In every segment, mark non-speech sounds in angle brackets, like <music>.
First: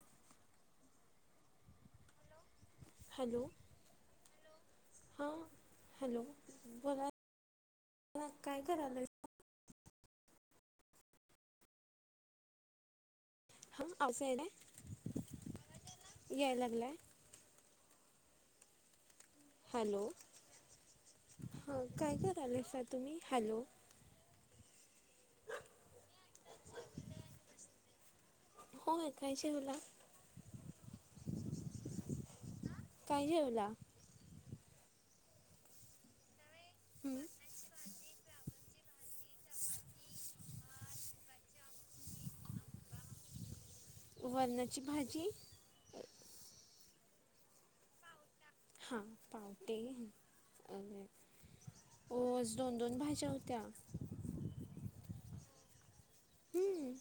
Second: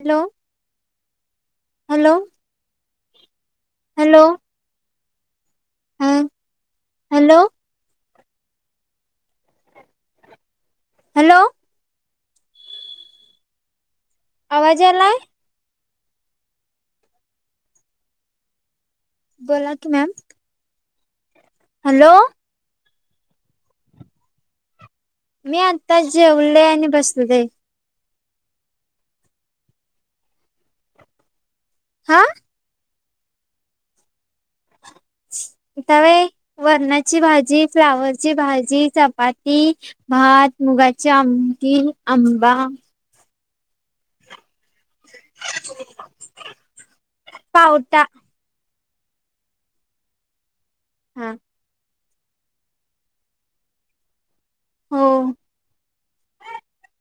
Hello hello. Hello. Hello. हा ह hello बोला हॅलो मला काय करायला. हॅलो. हा असं आहे ना. आवाजालाय. याय लागलंय. बोला की मॅम. ह हॅलो काय करायल तुम्ही हॅलो. मी आता जेवले आणि बसले. होय काय जेवला. हा. काय जेवला. त्यावे वरणाची हं भाजी फ्लावर्स. ची भाजी चपाती भात मुगाची आमठी आंबा. वरणाची भाजी. पावटा. हा पावटी आणि. हा. हो दोन दोन भाज्या होत्या. हो. हं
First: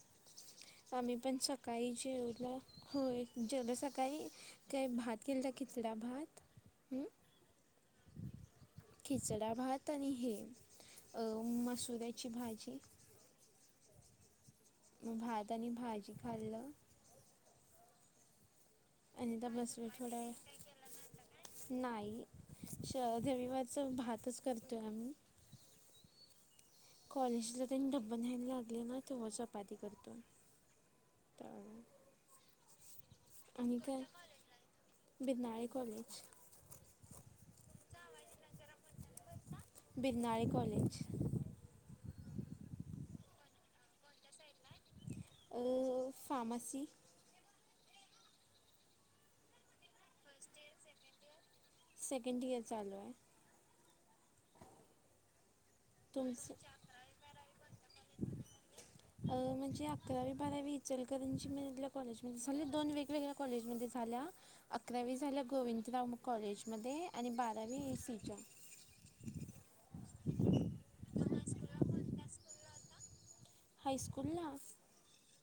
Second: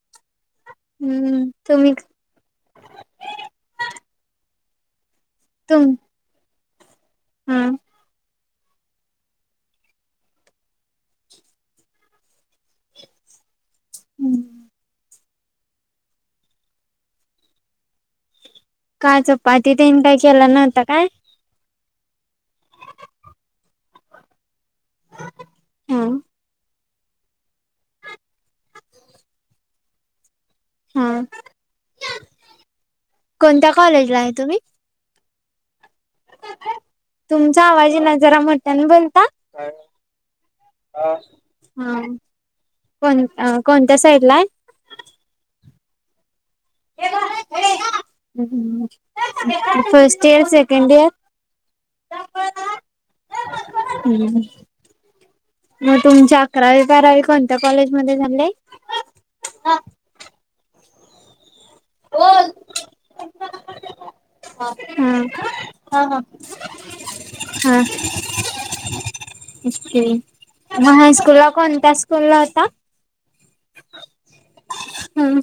आम्ही पण हम्म सकाळी तुम्ही जेवलं होय जेवढ सकाळी काही भात. केलता खिचडा भात. हम्म. खिचडा भात आणि हे अ मसुऱ्याची भाजी. हम्म. मग भात आणि भाजी खाल्लं. का आणि आता चपाती बसलो देन काय थोडा केला वेळ नव्हता काय. नाही शधवीवरच भातच करतोय आम्ही. हम! कॉलेजला त्यांनी डब्बल घ्यायला लागले ना तेव्हा चपाती करतो हा तर कोणत्या आणि काय कॉलेजला आहे तुम्ही? बिरनाळे कॉलेज तुमचा आवाज येना जरा मोठ्यान बोलता. बिरनाळे कॉलेज हा कोण कोणत्या साईड ला आहे. Pharmacy first second year. Second year चालू आहे मग तुमच्या तुमचं अकरावी बारावी कोणत्या कॉलेजमध्येध्ये झाले. अ म्हणजे अकरावी बारावी इचलकरणची ल कॉलेजमध्ये झाले दोन वेगवेगळ्या कॉलेजमध्ये झाल्या हा अकरावी झाल्या गोविंदराव कॉलेजमध्ये आणि बारावी एसीच्या अछे मग हायस्कूल ला कोणत्या स्कूल ला होता. हास्कूलला हम्म.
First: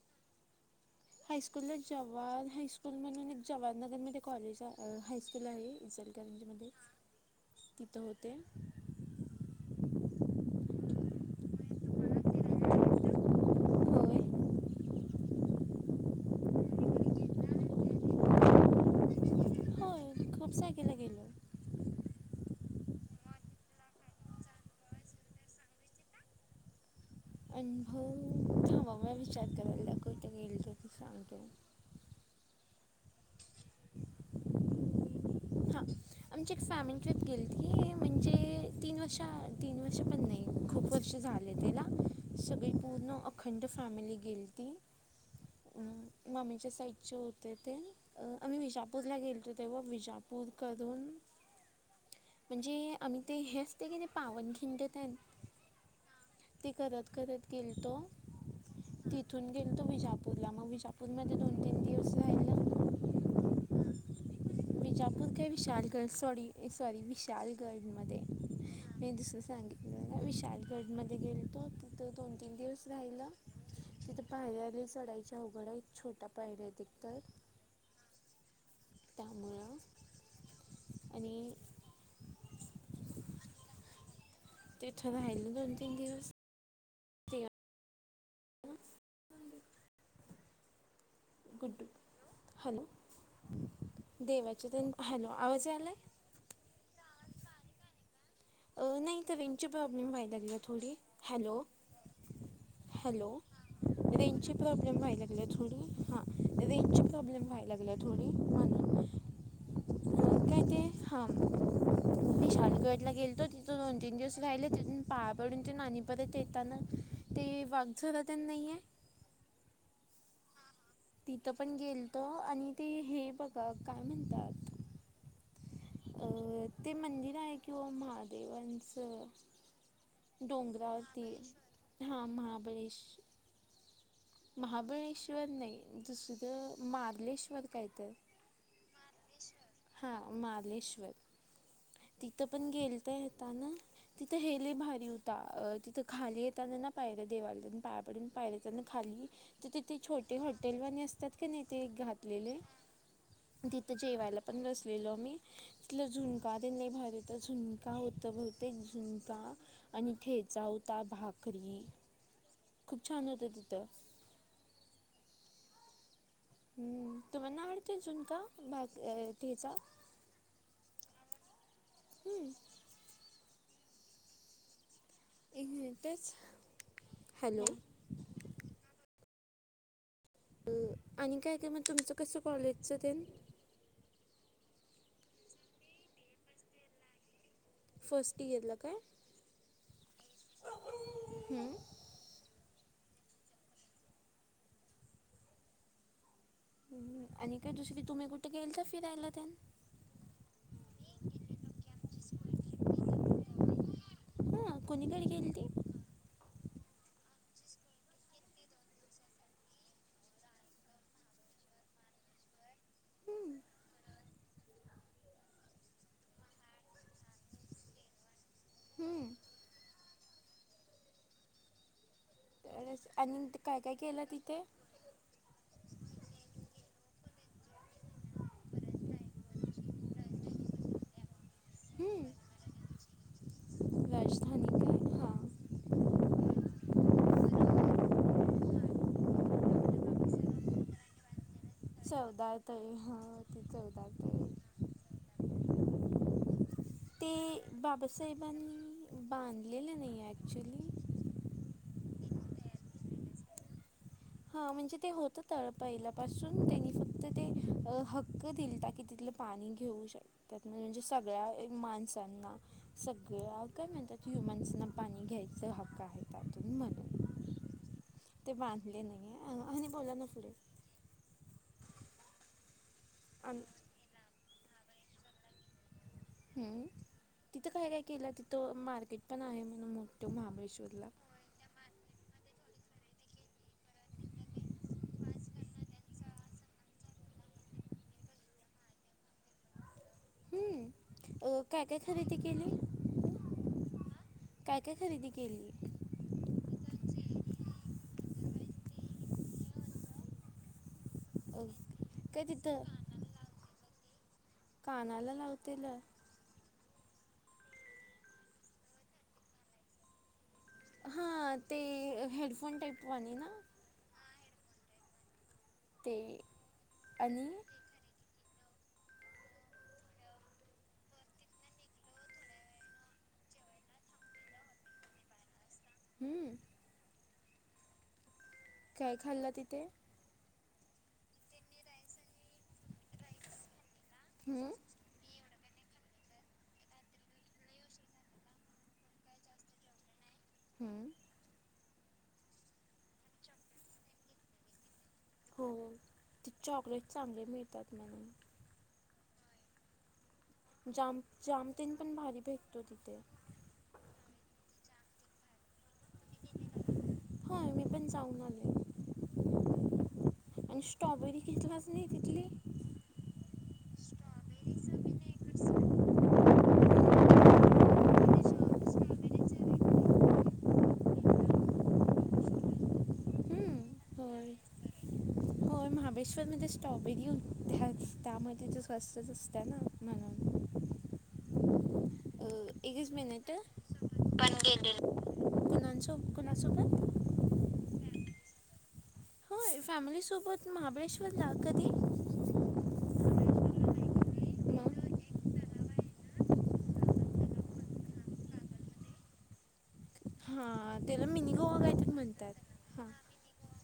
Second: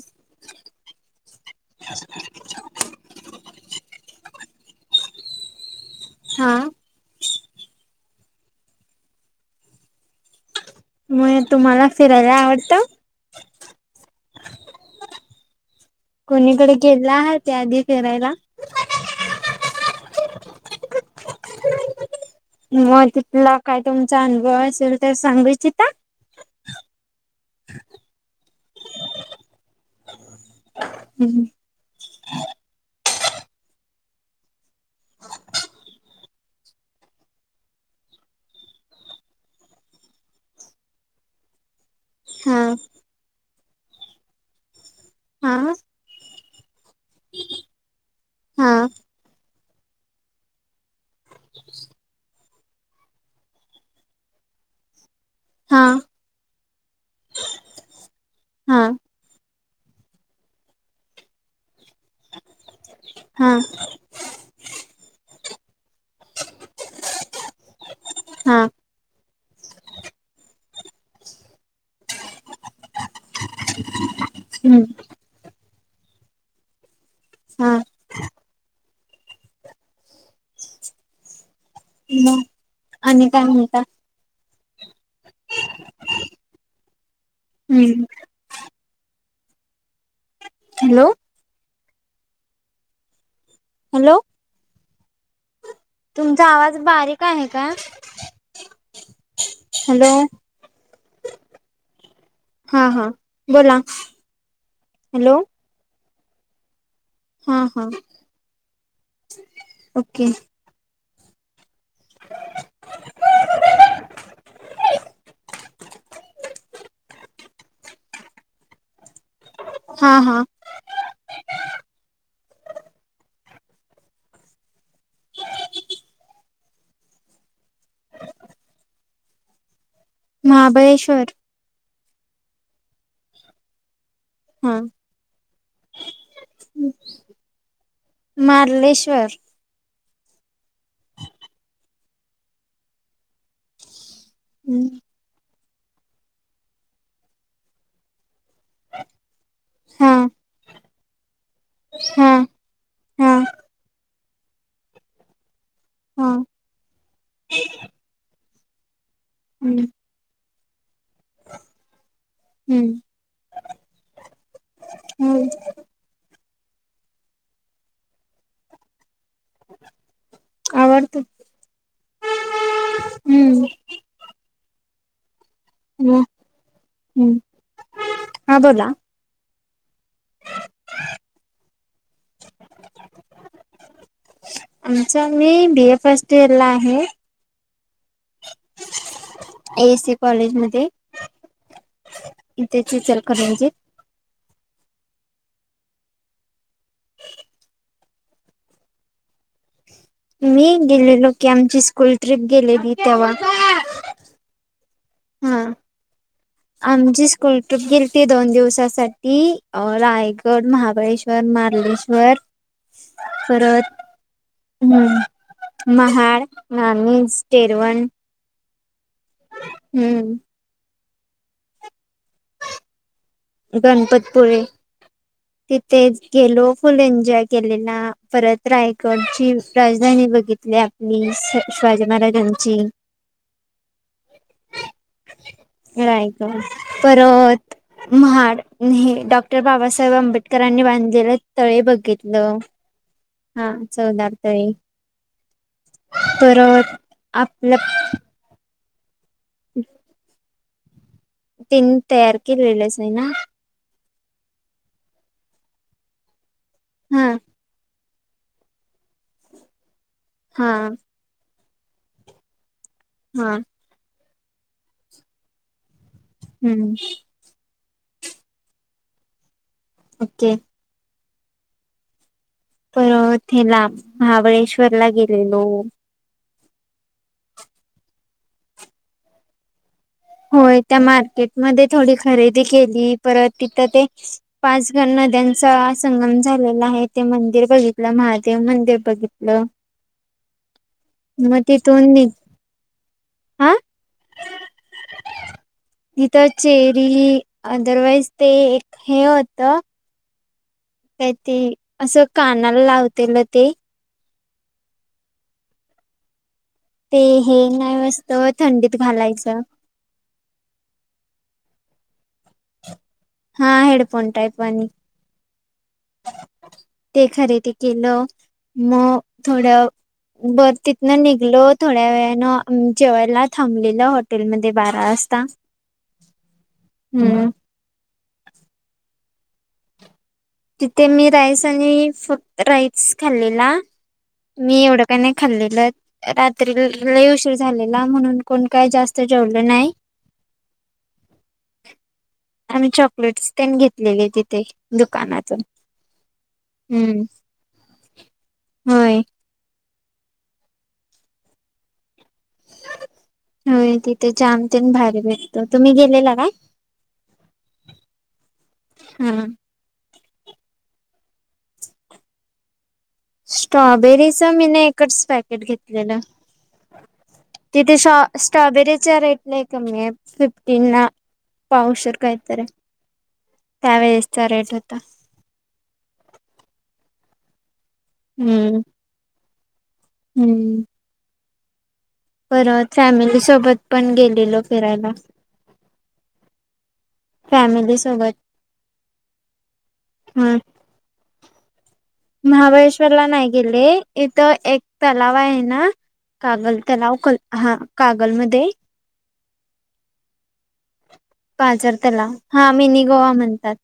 हायस्कूलला जवाहर हायस्कूल म्हणून एक जवाहर नगर मध्ये कॉलेज हायस्कूल आहे. हा इसर्गॅरेंजीमध्ये तिथं होते म तुम्हाला फिरायला आवडतं. होय. कोणीकडे गेला ह त्या आधी फिरायला. होय खूप सॅके ला गेलो. मग तिथला काय तुमचा अ--नुभव असेल तर सांगायचीित. अनुभव थांवा म विचारत वला कुठे गेल त त सांगतेो हा. हा. आमची एक फॅमिली ट्रिप गेली ती म्हणजे तीन वर्ष तीन वर्ष पण नाही खूप वर्ष झाली. ला हा सगळी पूर्ण अखंड फॅमिली गेली ती. हा. मामीच्या साईडचे होते ते आम्ही हा विजापूरला गेलतो तेव्हा विजापूर. बधकादून म्हणजे आम्ही ते हे असते ना पावनखिंड त्या हा ते करत करत गेलतो हा तिथून गेल तो विजापूरला मग विजापूरमध्ये दोन तीन दिवस हा. विजापूर काय विशाल गड सॉरी सॉरी विशाल गडमध्ये हा मी दुसरं सांगे विशालगडमध्ये गेलतो तिथं दोन तीन दिवस राहिलं. तिथे हम्म पायऱले चढायच्या अवघडा एक छोटा पायऱ आहेत तर. हम. मुळां आणि हॅलो! आणि काय म्हणता. ते इथो रा हहि ना दोन तीन दिवस. ते हम्म. <unintelligible> हॅलो! गुड हॅलो हॅलो देवाचा द हॅलो आवाज आलाय. तुमचा आवाज बारीक आहे का. नाही तर इथे रेंज ची प्रॉब्लेम हॅलो व्हायला लागली थोडी हॅलो! हा हा हॅलो! बोला रेंज प्रॉब्लेम व्हाय हॅलो लागली थोडी हां रेंजची प्रॉब्लेम हा व्हायला हा लागली थोडी ओके. आपल्याचे हांब. विशालगडला गेल तो तिथून दोन तीन दिवस राहिले तिथून पाया पडून ते नाणी परत येताना ते वाघ झारा तेन नाहीये. हा हा. तिथं पण गेलत आणि ते हे बघा काय म्हणतात. ते मंदिर आहे किंवा महादेवांच महाबळेश्वर डोंगरावरती हा महाबळेश हा महाबळेश्वर नाही दुसरं मार्लेश्वर काय तर मलेश्वर हा मालेश्वर तिथं पण गेल तर येता ना. तिथं हेले भारी होता अ तिथं खाली येताना ना पाहिर देवालतून पाया पडून पायर खाली तर तिथे हा छोटे हॉटेलवाणी असतात का नाही ते हा घातलेले हा तिथं जेवायला पण बसलेलो मी इथलं हा झुणका ते नाही भर तर झुणका होतं बहुतेक झुण हम्म आणि खेचा होता भाकरी हम्म खूप छान होते ति हम्म. हम्म तुम्हा ना अडतेजून का भाग. आवडतो ठीच. हम्म. तेच हम्म हॅलो. हा बोला. आणि काय काय मग तुमचं कसं कॉलेजचं तेन आमच आम्ही बी ए फर्स्ट इयरला आहे. फर्स्ट इयरला काय ए एस सीकॉलेज मध्ये इथेचीचलकर रंजित आणि काय दुसरी तुम्ही कुठे गेईल तर फिरायला त्यान मी गेलेलो की आमची स्कूल ट्रिप गेलेली तेव्हा हा कोणीकडे गेल. हा <unintelligible> आमची स्कूल ट्रिप गेली ती दोन दिवसासाठी रायगड महाबळेश्वर श्वर मारलेश्वर हम्म परत हम्म महाळ नाान टेरवण हम. हम्म. तर आणि काय काय केलं गणपतपुरे तिथे तिथे गेलो फुल एन्जॉय केलेला परत रायगडची राजधानी बघितली. मी शिवाजी हम्म महाराजांची राजधानी काय हा रायक पर रथ म्हाड हे डॉक्टर बाबासाहेब आंबेडकरांनी बांधलेलं. तळे बघितलं चौदार तळी ते हा चौदार तळी तळे परत आपलं. पण बांधलेलं नाही आहे ॲक्च्युली तीन तयार केलेलंच ना. हा म्हणजे ते होतं तळ पाहिलापासून त्यांनी फक्त हा ते अ हक्क दिल की तिथलं पाणी घेऊ शक त्या हा म्हणजे सगळ्या माणसांना हा सगळ्या. काय म्हणतात ह्युमान्सांना पाणी घ्यायचा हक्क आहे. त्यातून हम्म. म्हणून ते बांधले नाही. आणि बोला ना झाले. ओके परत आम्ही हेला, महाबळेश्वरला गेलेलो. हम्म. तिथं काय- काय केलं? तिथं मार्केट पण आहे म्हण मो होय. त्या मार्केटमध्ये थोडी खरेदी केली. परत तिथं ते पाचगण नद्यांचा संगम झालेला आहे, ते मंदिर बघितलं. महादेव मंदिर बघित हम्म. अ मग काय- काय तिथून नि खरेदी केली? हा काय- काय खरेदी केली? तिथं चेरी. अदरवाईज ते एक हे होतं. काय ते? अ, असं काय तिथं कानाला लावतेल ते. कानाला लावतेल? ते हे, नाही अस्तं थंडीत घालायचं. हा, ते हेडफोन टाईपवाणी ना. हा, हेडफोन टाईप वानी. ते ते आणि खरेदी केलं. मग थोडं बरं. तिथनं निघलो, थोड्या वेळानं जेवायला थांबलेलं हॉटेलमध्ये, बारा वाजता. <inaudible> हम्. हम्म. काय, खाल्लं तिथे? तिथे मी, राईस आणि फक्त राईस खाल्लेला. हम्म मी एवढं काने खाल्लेलं. रात्री लय उशीर झालेला म्हणून, कोण काय जास्त जेवलं नाही. हम्म. आम्ही चॉकलेट्स ते न घेतलेले, तिथे. दुकानात. हो. ती चॉकलेट चांगले मिळतात, म्हण. होय. जाम, जामतेन पण भारी भेटतो, तिथे. होय. तिथे जाम ते न भारी भेट तर तुम्ही गेलेला काय? होय मी पण जाऊन आले हा. आणि स्ट्रॉबेरी कितिला <unintelligible> तिथली? स्ट्रॉबेरीच मी न एकच पॅकेट घेतलेलं. तिथे शॉ -स्ट्रॉबेरीचा रेट लय कमीय. फिफ्टीनना पावशर काय तर. हम्म होय. होय महाबळेश्वरमध्ये स्ट्रॉबेरी उगत्यात. त्यामध्ये ज स्वस्तच असतं ना, म्हण हम. अ परत, एकच फॅमिली मिनिट सोबत पण गेलेलो फिरायला. कुणांसो कुणासोबत फॅमिली सोबत होय. हा फॅमिलीसोबत महाबळेश्वरला! कधी? महाबळेश्वरला नाही गेले. इथं एक मग तलाव आहे ना. कागल तलाव. कल हा, कागल मध्ये. हा. पाजर तलाव. हा, मिनी गोवा म्हणतात.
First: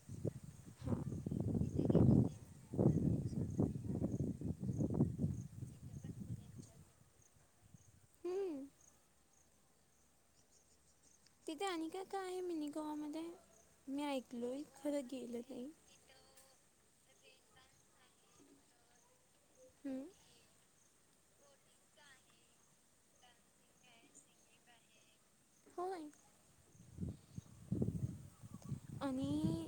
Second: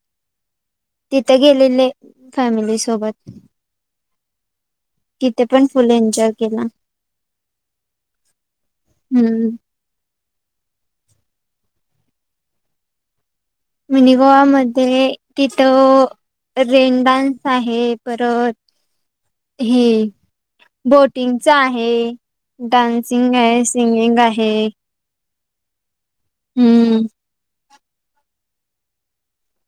हां तिथ गेलेले. फॅमिली सोबत. तिथे पण फुल एन्जॉय केला. हम्म. हम. तिथे आणि काय -काय आहे, मिनी गोवा मध्ये? मिनी गोवा मध्ये, नाही तिथं रेनडान्स आहे. परत हे हम्म. बोटिंगचा आहे. डान्सिंगय, सिंगिंग आहे. होय हम. आणि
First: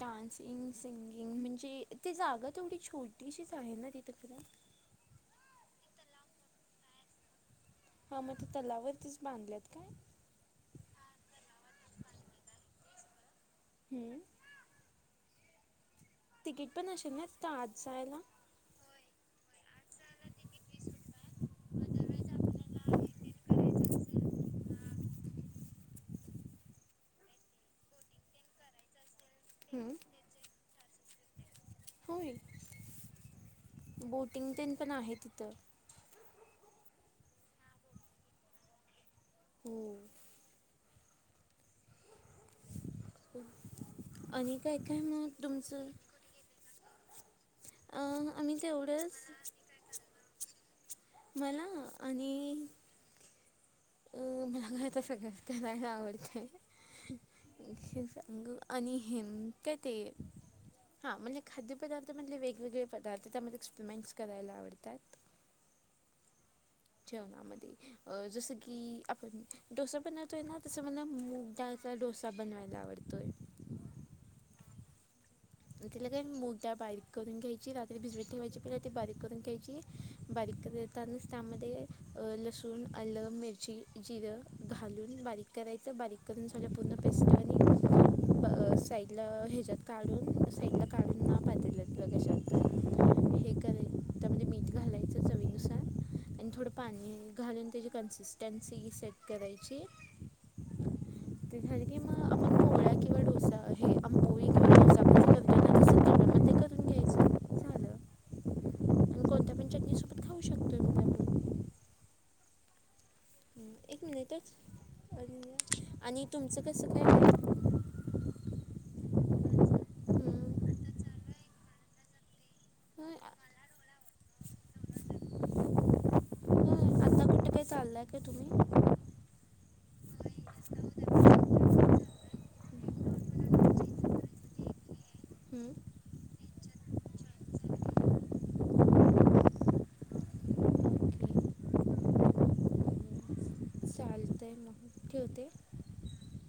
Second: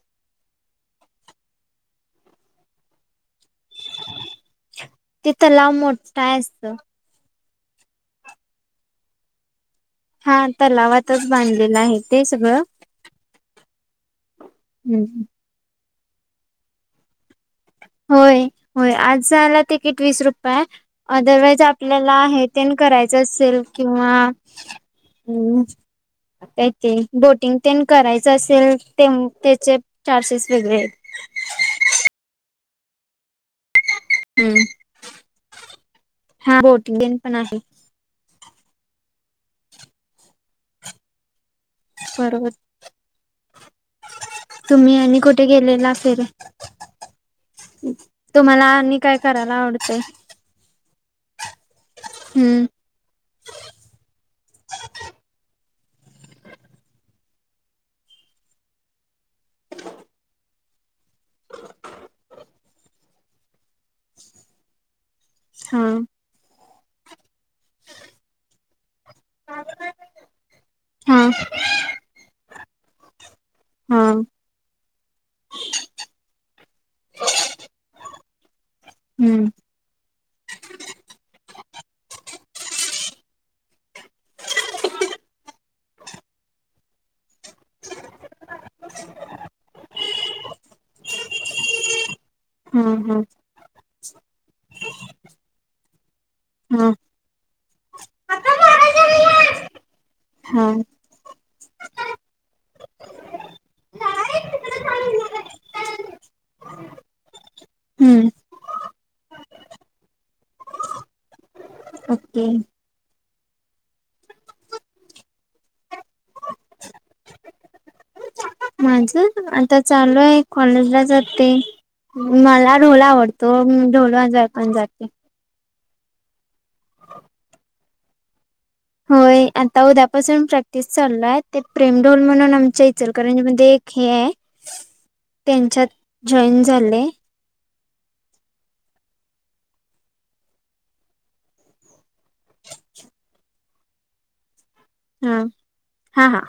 डान्सिंग सिंगिंग म्हणजे, ती जागा तेवढी छोटीशीच आहे ना ती <unintelligible> ते तलाव मोठं हाय आसत. हा मग ते तलावरतीच बांधल्यात काय? हा तलावातच बांधलेलं आहे ते सगळं. हम्म. हम हम. तिकीट पण आशिलना, तिथं आत जायला. व्हयं. आत जायला तिकीट वीस रुपय हाय. अदरवाईज. आपल्याला हे तेन करायचं असेल किंवा, हम. काय ते बोटिंग तेन करायचं असेल तेव्हा, त्येचे हम्म. चार्जेस वेगळेत. होय. बोटिंग हम्म तेन पण आहे तिथं. हा बोटिंग डेन पण आहे. हो. बरोबर. आणि काय तुम्ही काय आणि मग कुठे तुमचं? गेलेला फिराय? अ आम्ही तुम्हाला आणि तेवढंच काय करायला आवडतय. मला आणि, हम्म अ- मला घरातल सगळंच करायला आवडतंय. <inaudible> आणि हे, काय ते. हां, म्हणजे खाद्यपदार्थ मधले वेगवेगळे पदार्थ त्यामध्ये एक्सप्रीमेंट्स करायला आवडतात. हा. जेवणामध्ये. अ-जसं की, आपण डोसा बनवतोय ना, तसं मला हा मूग डाळचा डोसा बनवायला आवडतोय. हा. तिला काय मूग डाळ बारीक करून घ्यायची. रात्री भिजवीत ठेवायची परत ती बारीक करून हम्म घ्यायची. बारीक करतानाच त्यामध्ये, लसूण आलं मिरची जिरं घालून बारीक. करायचं बारीक करून सगळं, पूर्ण पेस्ट आणि साईडला हेच्यात काढून. साईटला काडून ना, पातेलात किंवा कशात तर. हा.. हा.. मीठ घालायचं चवीनुसार आणि थोडं हा पाणी घालून त्यांची, कन्सिस्टन्सी सेट करायची. हां. ते झालं की मग, आपण पोळ्या किंवा डोसा हे आंबोळी. डोसा आपण जे करतो ना तसं तव्यामध्ये करून घ्यायचं झालं हम्म आणि कोणत्या पण चटणीसोबत खाऊ शकतो मग आपण ओके. हं, एक मिनिटच, आणि तुमचं कसं काय? माझं आता चालू आहे, कॉलेजला जाते. मला ढोल हं, हं, आवडतो. मग ढोल वाजवाय पण जाते. चालाय काय तुम्ही? होय. आता उद्यापासून प्रॅक्टिस चालू हाय. ते प्रेम ढोल म्हणून आमच्या इचलकरंजी मध्ये एक, हे हं, तेनच्यात जॉईन झाले. ओके <inaudible> हुतय मग. हां. ठेवते हा. हा..